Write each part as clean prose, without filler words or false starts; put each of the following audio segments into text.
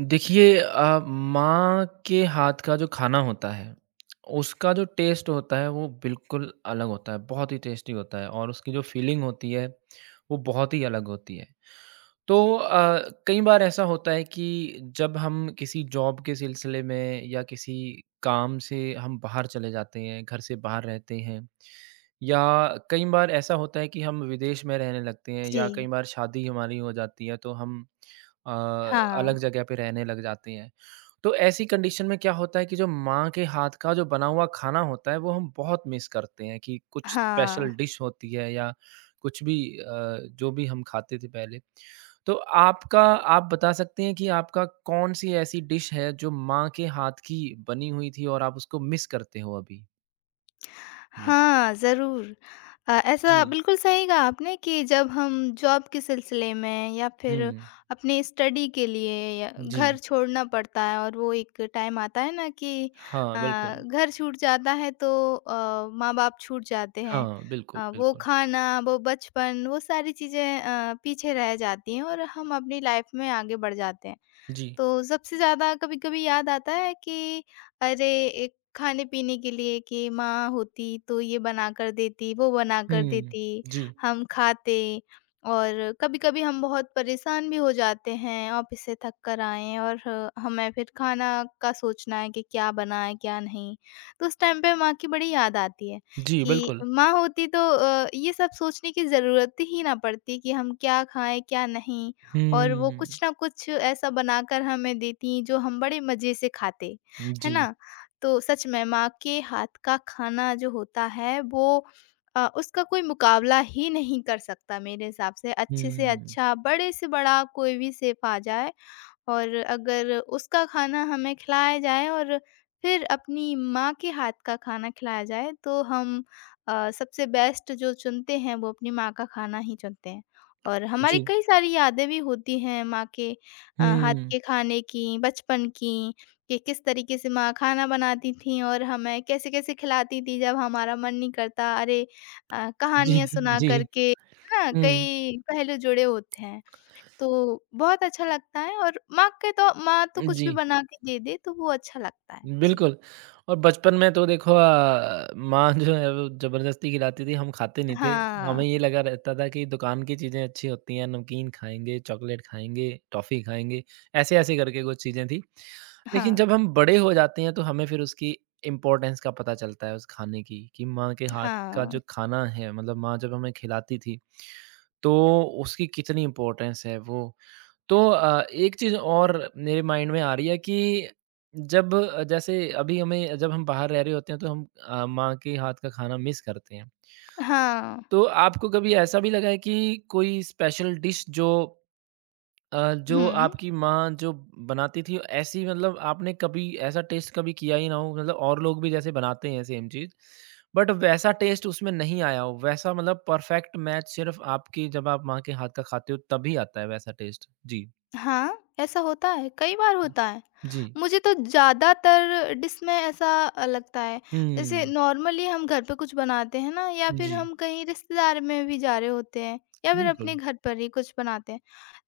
देखिए माँ के हाथ का जो खाना होता है, उसका जो टेस्ट होता है वो बिल्कुल अलग होता है, बहुत ही टेस्टी होता है और उसकी जो फीलिंग होती है, वो बहुत ही अलग होती है। तो कई बार ऐसा होता है कि जब हम किसी जॉब के सिलसिले में या किसी काम से हम बाहर चले जाते हैं, घर से बाहर रहते हैं या कई बार ऐसा होता है कि हम विदेश में रहने लगते हैं जी। या कई बार शादी हमारी हो जाती है तो हम अ, हाँ, अलग जगह पे रहने लग जाती हैं। तो ऐसी कंडीशन में क्या होता है कि जो माँ के हाथ का जो बना हुआ खाना होता है, वो हम बहुत मिस करते हैं कि कुछ हाँ। स्पेशल डिश होती है या कुछ भी जो भी हम खाते थे पहले। तो आपका आप बता सकते हैं कि आपका कौन-सी ऐसी डिश है जो माँ के हाथ की बनी हुई थी और आप उसको मिस करते हो अभी? जी। हाँ, ज़रूर। जी। ऐसा बिल्कुल सही कहा आपने कि जब हम जॉब के सिलसिले में या फिर हुँ। अपनी स्टडी के लिए या जी। घर छोड़ना पड़ता है, और वो एक टाइम आता है ना कि अ, हाँ, बिल्कुल। घर छूट जाता है तो माँ-बाप छूट जाते हैं। हाँ, बिल्कुल, वो बिल्कुल। खाना, वो बचपन, वो सारी चीज़ें पीछे रह जाती हैं और हम अपनी लाइफ़ में आगे बढ़ जाते हैं। जी। तो सबसे ज़्यादा कभी-कभी याद आता है कि अरे! एक खाने-पीने के लिए कि माँ होती तो ये बना कर देती, वो बना कर हुँ। देती, जी। हम खाते। और कभी-कभी हम बहुत परेशान भी हो जाते हैं, ऑफ़िस से थक कर आए हैं और हमें फिर खाना का सोचना है कि क्या बनाएँ, क्या नहीं। तो उस टाइम पे माँ की बड़ी याद आती है जी, कि बिल्कुल। माँ होती तो ये सब सोचने की ज़रूरत ही ना पड़ती कि हम क्या खाएँ, क्या नहीं, और वो कुछ हुँ, ना कुछ ऐसा बनाकर हमें देतीं जो हम बड़े मज़े से खाते, है जी। ना? तो सच में माँ के हाथ का खाना जो होता है वो उसका कोई मुकाबला ही नहीं कर सकता मेरे हिसाब से। अच्छे से हुँ, अच्छा, बड़े से बड़ा कोई भी शेफ़ आ जाए और अगर उसका खाना हमें खिलाया जाए और फिर अपनी माँ के हाथ का खाना खिलाया जाए, तो हम सबसे बेस्ट जो चुनते हैं वो अपनी माँ का खाना ही चुनते हैं। और हमारी जी। कई सारी यादें भी होती हैं माँ के हाथ हुँ, के खाने की, बचपन की, कि किस तरीके से माँ खाना बनाती थीं और हमें कैसे-कैसे खिलाती थी जब हमारा मन नहीं करता। अरे जी, कहानियाँ सुना जी। कर के, है ना? हुँ, कई पहलू जुड़े होते हैं। तो बहुत अच्छा लगता है, और माँ के तो माँ तो कुछ भी जी। बना के दे दे तो वो अच्छा लगता है। जी। बिल्कुल और बचपन में तो देखो माँ जो है वो ज़बरदस्ती खिलाती थी, हम खाते नहीं थे। हाँ, हमें ये लगा रहता था कि दुकान की चीज़ें अच्छी होती हैं, नमकीन खाएँगे, चॉकलेट खाएँगे, टॉफ़ी खाएँगे, ऐसे-ऐसे करके कुछ चीज़ें थी। लेकिन हाँ, जब हम बड़े हो जाते हैं तो हमें फिर उसकी इम्पोर्टेंस का पता चलता है उस खाने की कि माँ के हाथ का हाँ, जो खाना है मतलब माँ जब हमें खिलाती थी, तो उसकी कितनी इम्पोर्टेंस है वो। तो एक चीज़ और मेरे माइंड में आ रही है कि जब जैसे अभी हमें जब हम बाहर रह रहे होते हैं तो हम माँ के हाथ का खाना मिस करते हैं। हाँ। तो आपको कभी ऐसा भी लगा है कि कोई स्पेशल डिश जो जो हुँ, आपकी माँ जो बनाती थी ऐसी मतलब आपने कभी ऐसा टेस्ट कभी किया ही ना हो मतलब और लोग भी जैसे बनाते हैं सेम चीज़, बट वैसा टेस्ट उसमें नहीं आया हो, वैसा मतलब परफेक्ट मैच सिर्फ़ आपकी जब आप माँ के हाथ का खाते हो तभी आता है वैसा टेस्ट? जी। हाँ, ऐसा होता है, कई बार होता है। जी। मुझे तो ज़्यादातर डिश में ऐसा लगता है। जैसे हुँ। नॉर्मली हम घर पे कुछ बनाते हैं ना, या फिर जी। हम कहीं रिश्तेदार में भी जा रहे होते हैं, या फिर अपने बिल्कुल। घर पर ही कुछ बनाते हैं।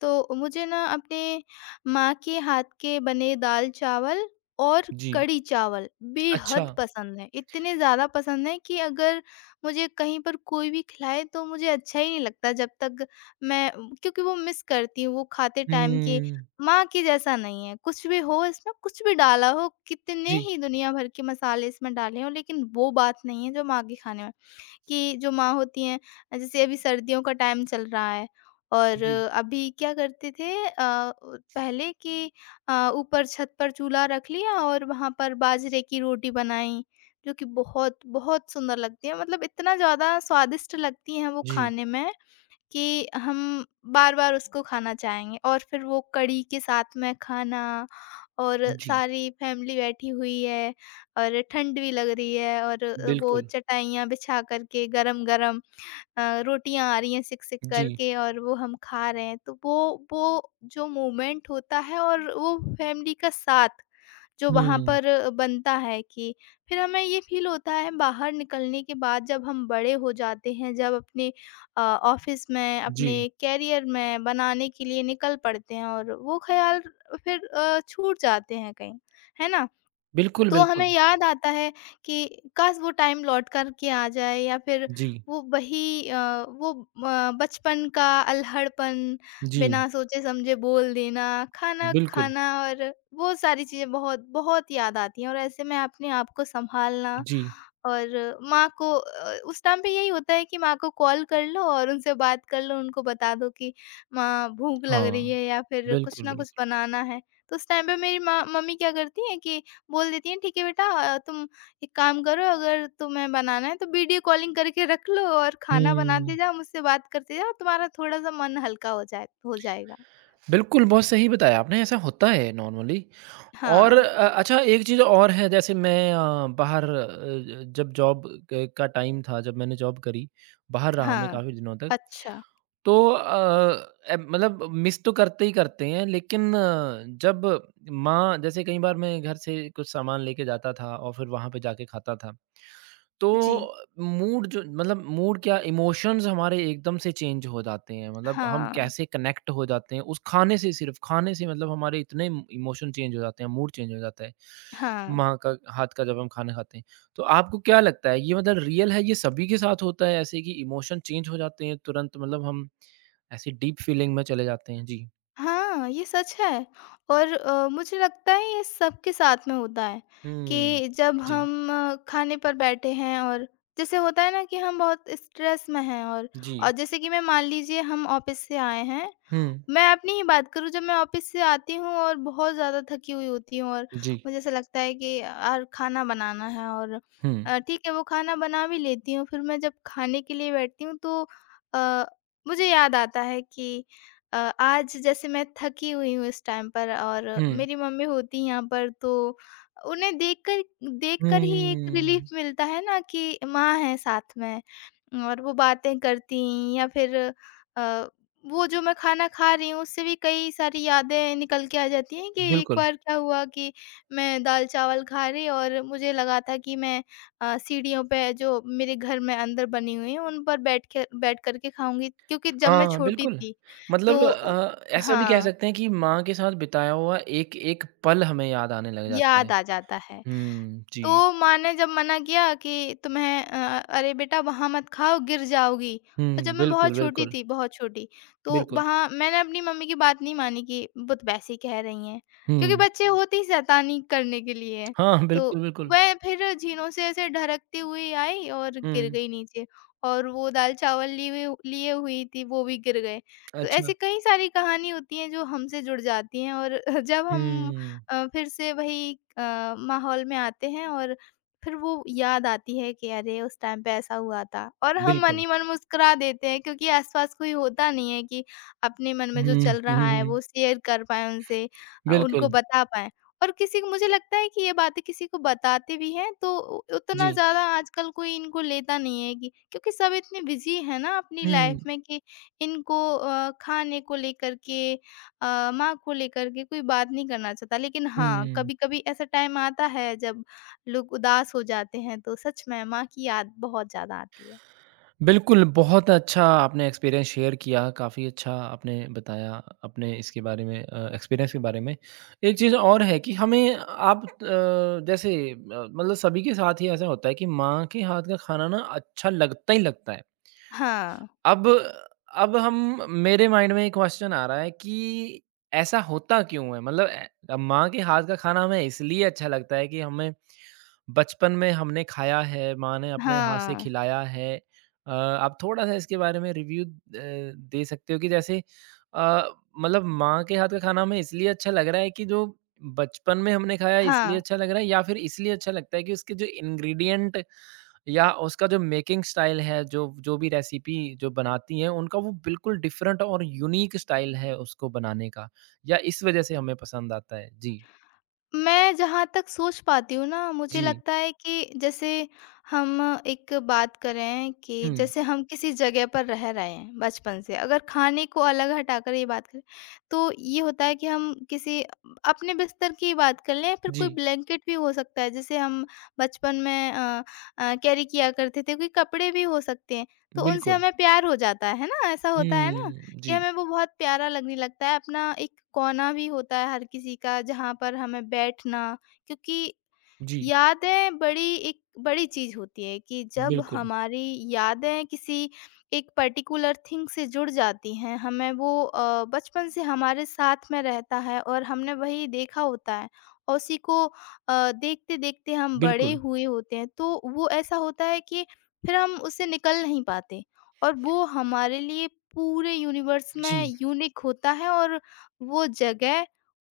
तो मुझे ना अपने माँ के हाथ के बने दाल-चावल और जी। कढ़ी-चावल अच्छा। बेहद पसंद है। इतने ज़्यादा पसंद है कि अगर मुझे कहीं पर कोई भी खिलाए तो मुझे अच्छा ही नहीं लगता, जब तक मैं, क्योंकि वो मिस करती हूँ वो खाते टाइम के हुँ। माँ के जैसा नहीं है। कुछ भी हो इसमें, कुछ भी डाला हो, कितने जी, ही दुनिया भर के मसाले इसमें डाले हों, लेकिन वो बात नहीं है जो माँ के खाने में, कि जो माँ होती हैं। जैसे अभी सर्दियों का टाइम चल रहा है, और जी, अभी क्या करते थे पहले कि ऊपर छत पर चूल्हा रख लिया और वहाँ पर बाजरे की रोटी बनाई, जो कि बहुत बहुत सुंदर लगती है, मतलब इतना ज़्यादा स्वादिष्ट लगती हैं वो जी, खाने में कि हम बार-बार उसको खाना चाहेंगे, और फिर वो कढ़ी के साथ में खाना, और जी, सारी फैमिली बैठी हुई है, और ठंड भी लग रही है, और वो बिल्कुल। चटाइयाँ बिछा कर के गरम-गरम रोटियाँ आ रही हैं सिक-सिक जी, करके और वो हम खा रहे हैं। तो वो जो मोमेंट होता है, और वो फैमिली का साथ जो वहाँ हुँ, पर बनता है, कि फिर हमें ये फ़ील होता है बाहर निकलने के बाद, जब हम बड़े हो जाते हैं, जब अपने ऑफ़िस में, जी, अपने करियर में बनाने के लिए निकल पड़ते हैं, और वो ख़्याल फिर छूट जाते हैं कहीं, है ना? बिल्कुल, तो हमें बिल्कुल। याद आता है कि काश वो टाइम लौट कर के आ जाए, या फिर जी, वो वही अ, वो बचपन का अल्हड़पन, जी, बिना सोचे समझे बोल देना, खाना बिल्कुल, खाना, और वो सारी चीज़ें बहुत, बहुत याद आती हैं। और ऐसे में अपने आप को सँभालना, जी, और माँ को उस टाइम पे यही होता है कि माँ को कॉल कर लो और उनसे बात कर लो, उनको बता दो कि माँ भूख लग रही है, हाँ, या फिर कुछ बिल्कुल, ना कुछ बिल्कुल। बनाना है। तो उस टाइम पे मेरी माँ मम्मी क्या करती हैं कि बोल देती हैं, ठीक है बेटा, तुम एक काम करो, अगर तुम्हें बनाना है तो वीडियो कॉलिंग करके रख लो और खाना बनाते हुँ, जाओ, मुझसे बात करते जाओ, तुम्हारा थोड़ा-सा मन हल्का हो जाए, हो जाएगा। बिल्कुल, बहुत सही बताया आपने, ऐसा होता है नॉर्मली और हाँ, अच्छा एक चीज़ और है जैसे मैं बाहर जब जॉब क का टाइम था, जब मैंने जॉब करी, बाहर रहा मैं हाँ। काफ़ी दिनों तक अच्छा, तो मतलब मिस तो करते ही करते हैं लेकिन जब माँ जैसे कई बार मैं घर से कुछ सामान लेके जाता था और फिर वहाँ पे जाके खाता था तो जी। मूड जो मतलब मूड क्या इमोशंस हमारे एकदम से चेंज हो जाते हैं, मतलब हम हाँ, कैसे कनेक्ट हो जाते हैं उस खाने से सिर्फ़ खाने से मतलब हमारे इतने इमोशन चेंज हो जाते हैं, मूड चेंज हो जाता है। हाँ। माँ का हाथ का जब हम खाना खाते हैं। तो आपको क्या लगता है ये मतलब रियल है, ये सभी के साथ होता है ऐसे कि इमोशन चेंज हो जाते हैं तुरंत मतलब हम ऐसे डीप फीलिंग में चले जाते हैं? जी। हाँ, ये सच है, और मुझे लगता है ये सबके साथ में होता है। हुँ। कि जब जी, हम खाने पर बैठे हैं, और जैसे होता है ना कि हम बहुत स्ट्रेस में हैं, और जी। जैसे कि मैं, मान लीजिए हम ऑफ़िस से आए हैं, हुँ। मैं अपनी ही बात करूँ, जब मैं ऑफ़िस से आती हूँ और बहुत ज़्यादा थकी हुई होती हूँ, और जी। मुझे ऐसा लगता है कि यार खाना बनाना है, और हुँ। ठीक है वो खाना बना भी लेती हूँ, फिर मैं जब खाने के लिए बैठती हूँ तो अ, मुझे याद आता है कि आज जैसे मैं थकी हुई हूँ इस टाइम पर, और हुँ। मेरी मम्मी होती हैं यहाँ पर, तो उन्हें देखकर देखकर ही एक हुँ। रिलीफ़ मिलता है ना कि माँ है साथ में, और वो बातें करती हैं, या फिर अ वो जो मैं खाना खा रही हूँ, उससे भी कई सारी यादें निकल के आ जाती हैं कि एक बिल्कुल। बार क्या हुआ कि मैं दाल-चावल खा रही, और मुझे लगा था कि मैं सीढ़ियों पे जो मेरे घर में अंदर बनी हुई हैं, उन पर बैठ कर के खाऊँगी, क्योंकि जब मैं हाँ, छोटी बिल्कुल। थी, मतलब तो उ ऐसा भी कह हाँ, सकते हैं कि माँ के साथ बिताया हुआ एक-एक पल हमें याद आने लग जाता है। याद आ जाता है। हुँ, जी। तो माँ ने जब मना किया कि तुम्हें अरे बेटा वहाँ मत खाओ गिर जाओगी, और हुँ, जब मैं बिल्कुल, बहुत छोटी बिल्कुल, थी, बहुत छोटी, तो बिल्कुल। वहाँ मैंने अपनी मम्मी की बात नहीं मानी, कि वो तो वैसे ही कह रही हैं, क्योंकि हुँ। बच्चे होते ही शैतानी करने के लिए हैं। हाँ, तो बिल्कुल, बिल्कुल। वह फिर झीनों से ऐसे ढरकती हुई आई और गिर हुँ, गई नीचे, और वो दाल-चावल लिए हुई थी, वो भी गिर गए। तो ऐसी अच्छा। कई सारी कहानी होती हैं जो हमसे जुड़ जाती हैं, और जब हम हुँ, फिर से वही अ, माहौल में आते हैं, और फिर वो याद आती है कि अरे उस टाइम पे ऐसा हुआ था, और हम मन बिल्कुल। ही मन मुस्कुरा देते हैं, क्योंकि आसपास कोई होता नहीं है कि अपने मन में हुँ, जो हुँ, चल रहा है हुँ, वो शेयर कर पाएँ उनसे, उनको बिल्कुल। बता पाएँ। और किसी को, मुझे लगता है कि ये बातें किसी को बताते भी हैं तो उ उतना जी। ज़्यादा आजकल कोई इनको लेता नहीं है, कि क्योंकि सब इतने बिज़ी हैं ना अपनी लाइफ़ हुँ, में, कि इनको खाने को लेकर के माँ को लेकर के कोई बात नहीं करना चाहता। लेकिन हाँ, हुँ। कभी-कभी ऐसा टाइम आता है जब लोग उदास हो जाते हैं, तो सच में माँ की याद बहुत ज़्यादा आती है। बिल्कुल, बहुत अच्छा आपने एक्सपीरियंस शेयर किया, काफ़ी अच्छा आपने बताया अपने इसके बारे में एक्सपीरियंस के बारे में। एक चीज़ और है कि हमें आप जैसे मतलब सभी के साथ ही ऐसा होता है कि माँ के हाथ का खाना ना अच्छा लगता ही लगता है। हाँ, अब अब हम मेरे माइंड में एक क्वेश्चन आ रहा है कि ऐसा होता क्यों है? मतलब माँ के हाथ का खाना हमें इसलिए अच्छा लगता है कि हमें बचपन में हमने खाया है, माँ ने अपने हाथ से हाँ, खिलाया है। आप थोड़ा-सा इसके बारे में रिव्यू दे सकते हो कि जैसे अ, मतलब माँ के हाथ का खाना हमें इसलिए अच्छा लग रहा है कि जो बचपन में हमने खाया है इसलिए हाँ। अच्छा लग रहा है या फिर इसलिए अच्छा लगता है कि उसके जो इंग्रीडिएंट या उसका जो मेकिंग स्टाइल है, जो जो भी रेसिपी जो बनाती हैं, उनका वो बिल्कुल डिफरेंट और यूनिक स्टाइल है उसको बनाने का या इस वजह से हमें पसंद आता है? जी। मैं जहाँ तक सोच पाती हूँ ना, मुझे जी। लगता है कि जैसे हम एक बात करें, कि हुँ। जैसे हम किसी जगह पर रह रहे हैं बचपन से, अगर खाने को अलग हटाकर ये बात करें, तो ये होता है कि हम किसी, अपने बिस्तर की बात कर लें, फिर कोई जी, ब्लैंकेट भी हो सकता है, जैसे हम बचपन में कैरी किया करते थे, कोई कपड़े भी हो सकते हैं, तो उनसे बिल्कुल। हमें प्यार हो जाता है ना? ऐसा होता है ना? हुँ, ये जी, हमें वो बहुत प्यारा लगने लगता है। अपना एक कोना भी होता है हर किसी का जहाँ पर हमें बैठना, क्योंकि जी, यादें बड़ी एक बड़ी चीज़ होती है, कि जब बिल्कुल, हमारी यादें किसी एक पर्टिकुलर थिंग से जुड़ जाती हैं, हमें वो बचपन से हमारे साथ में रहता है और हमने वही देखा होता है, और उसी को देखते-देखते हम बड़े बिल्कुल, हुए होते हैं, तो वो ऐसा होता है कि फिर हम उससे निकल नहीं पाते, और वो हमारे लिए पूरे यूनिवर्स जी, में यूनिक होता है, और वो जगह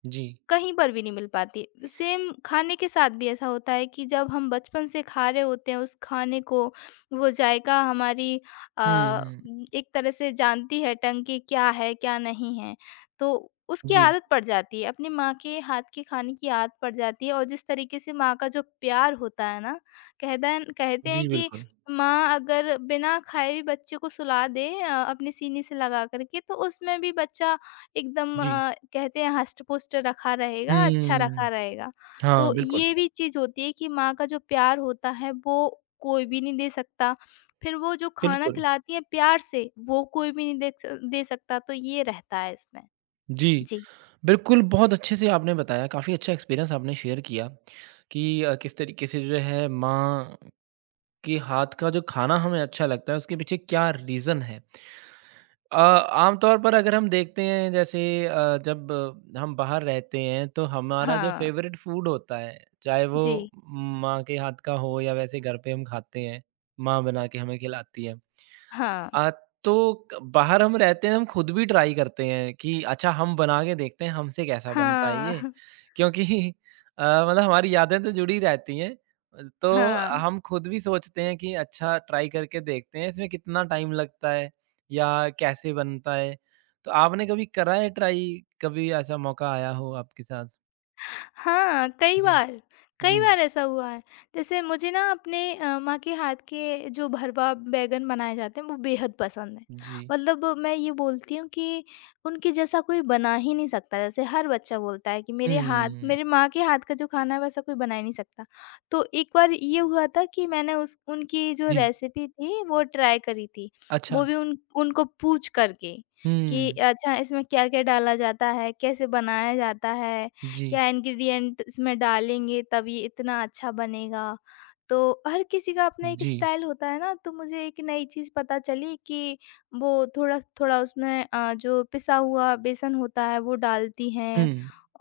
जी, कहीं पर भी नहीं मिल पाती। सेम खाने के साथ भी ऐसा होता है कि जब हम बचपन से खा रहे होते हैं उस खाने को, वो जायका हमारी अ, हुँ, एक तरह से जानती है टंग कि क्या है, क्या नहीं है। तो उसकी जी, आदत पड़ जाती है, अपनी माँ के हाथ के खाने की आदत पड़ जाती है, और जिस तरीके से माँ का जो प्यार होता है ना, कहदन कहते हैं जी, कि बिल्कुल, माँ अगर बिना खाए भी बच्चे को सुला दे अपनी सीने से लगा कर के, तो उसमें भी बच्चा एकदम जी, कहते हैं हष्ट-पुष्ट रखा रहेगा, अच्छा रखा हुँ, रहेगा। हाँ, तो बिल्कुल, ये भी चीज़ होती है कि माँ का जो प्यार होता है वो कोई भी नहीं दे सकता। फिर वो जो खाना बिल्कुल, खिलाती हैं प्यार से, वो कोई भी नहीं दे सकता, तो ये रहता है इसमें। जी, जी। बिल्कुल, बहुत अच्छे से आपने बताया, काफ़ी अच्छा एक्सपीरियंस आपने शेयर किया कि किस तरीके से जो है माँ के हाथ का जो खाना हमें अच्छा लगता है, उसके पीछे क्या रीज़न है। अ, आमतौर पर अगर हम देखते हैं जैसे जब हम बाहर रहते हैं तो हमारा जो हाँ। फेवरेट फूड होता है चाहे वो जी। माँ के हाथ का हो या वैसे घर पे हम खाते हैं माँ बना के हमें खिलाती है हाँ। अ, तो क बाहर हम रहते हैं, हम खुद भी ट्राई करते हैं कि अच्छा हम बना के देखते हैं हमसे कैसा बनता है ये, हाँ। क्योंकि अ, मतलब हमारी यादें तो जुड़ी रहती हैं। तो हाँ। हम खुद भी सोचते हैं कि अच्छा ट्राई करके देखते हैं इसमें कितना टाइम लगता है या कैसे बनता है। तो आपने कभी करा है ट्राई? कभी ऐसा मौका आया हो आपके साथ? हाँ, जी, कई जी, बार ऐसा हुआ है। जैसे मुझे ना अपने माँ के हाथ के जो भरवा बैंगन बनाए जाते हैं वो बेहद पसंद है। जी। मतलब मैं ये बोलती हूँ कि उनके जैसा कोई बना ही नहीं सकता। जैसे हर बच्चा बोलता है कि हुँ, मेरे माँ के हाथ का जो खाना है वैसा कोई बना ही नहीं सकता। तो एक बार ये हुआ था कि मैंने उस उनकी जो जी, रेसिपी थी वो ट्राई करी थी। अच्छा। वो भी उन उनको पूछ कर के, कि हुँ, अच्छा इसमें क्या-क्या डाला जाता है, कैसे बनाया जाता है, जी, क्या इंग्रेडिएंट इसमें डालेंगे तब ये इतना अच्छा बनेगा। तो हर किसी का अपना एक जी। स्टाइल होता है ना, तो मुझे एक नई चीज़ पता चली कि वो थोड़ा-थोड़ा उसमें जो पिसा हुआ बेसन होता है वो डालती हुँ, हैं।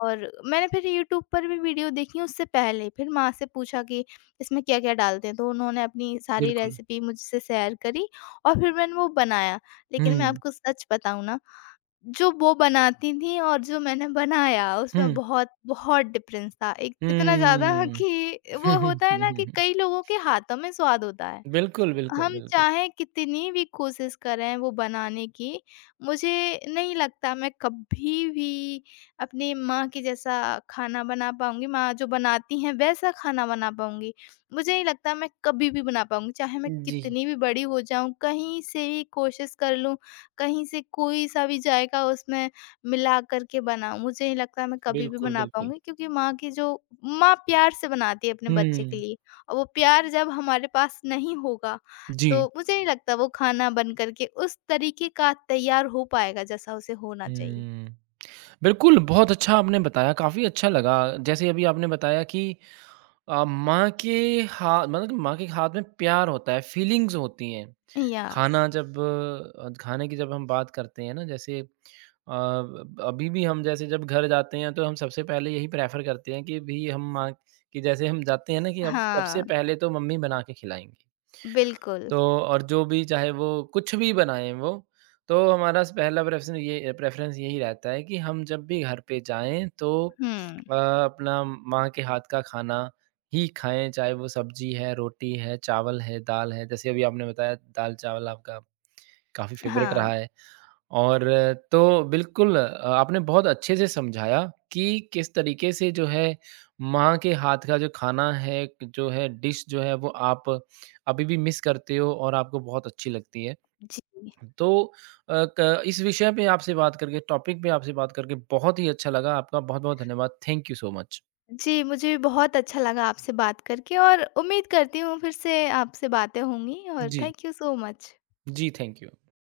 और मैंने फिर यूट्यूब पर भी वीडियो देखी उससे पहले, फिर माँ से पूछा कि इसमें क्या-क्या डालते हैं? तो उन्होंने अपनी सारी बिल्कुल। रेसिपी मुझसे शेयर करी, और फिर मैंने वो बनाया। लेकिन मैं हुँ। आपको सच बताऊँ ना, जो वो बनाती थीं और जो मैंने बनाया, उसमें हुँ। बहुत, बहुत डिफरेंस था। एक इतना ज़्यादा हुँ। कि वो होता है ना कि कई लोगों के हाथों में स्वाद होता है। बिल्कुल, बिल्कुल, हम बिल्कुल। चाहे कितनी भी कोशिश करें वो बनाने की, मुझे नहीं लगता मैं कभी भी अपनी माँ के जैसा खाना बना पाऊँगी, माँ जो बनाती हैं वैसा खाना बना पाऊँगी। मुझे नहीं लगता मैं कभी भी बना पाऊँगी, चाहे मैं जी। कितनी भी बड़ी हो जाऊँ, कहीं से भी कोशिश कर लूँ, कहीं से कोई-सा भी जायका उसमें मिला कर के बनाऊँ, मुझे नहीं लगता मैं कभी भी बिल्कुल, बना बिल्कुल। पाऊँगी, क्योंकि माँ की जो माँ प्यार से बनाती है अपने बच्चे के हुँ। लिए, और वो प्यार जब हमारे पास नहीं होगा, जी। तो मुझे नहीं लगता वो खाना बन करके उस तरीके का तैयार हो पाएगा जैसा उसे होना चाहिए। हुँ। बिल्कुल, बहुत अच्छा आपने बताया, काफ़ी अच्छा लगा। जैसे अभी आपने बताया कि माँ के हा मतलब माँ के हाथ में प्यार होता है, फीलिंग्स होती हैं। यस। खाना जब खाने की जब हम बात करते हैं ना जैसे अभी भी हम जैसे जब घर जाते हैं तो हम सबसे पहले यही प्रेफ़र करते हैं कि भी हम माँ कि जैसे हम जाते हैं ना कि अब हाँ, सबसे पहले तो मम्मी बना के खिलाएँगी। बिल्कुल। तो और जो भी चाहे वो कुछ भी बनाएँ वो, तो हमारा स पहला प्रेफ़्सन ये प्रेफ़रेंस यही रहता है कि हम जब भी घर पे जाएँ तो हुँ, अपना माँ के हाथ का खाना ही खाएँ, चाहे वो सब्ज़ी है, रोटी है, चावल है, दाल है। जैसे अभी आपने बताया दाल-चावल आपका काफ़ी फ़ेवरेट हाँ, रहा है और तो बिल्कुल आपने बहुत अच्छे से समझाया कि किस तरीके से जो है माँ के हाथ का जो खाना है, जो है डिश जो है वो आप अभी भी मिस करते हो और आपको बहुत अच्छी लगती है। जी। तो क इस विषय पे आपसे बात करके, टॉपिक पे आपसे बात करके बहुत ही अच्छा लगा। आपका बहुत-बहुत धन्यवाद। Thank you so much. जी, मुझे भी बहुत अच्छा लगा आपसे बात करके, और उम्मीद करती हूँ फिर से आपसे बातें होंगी, और जी, थैंक यू सो मच। जी, थैंक यू।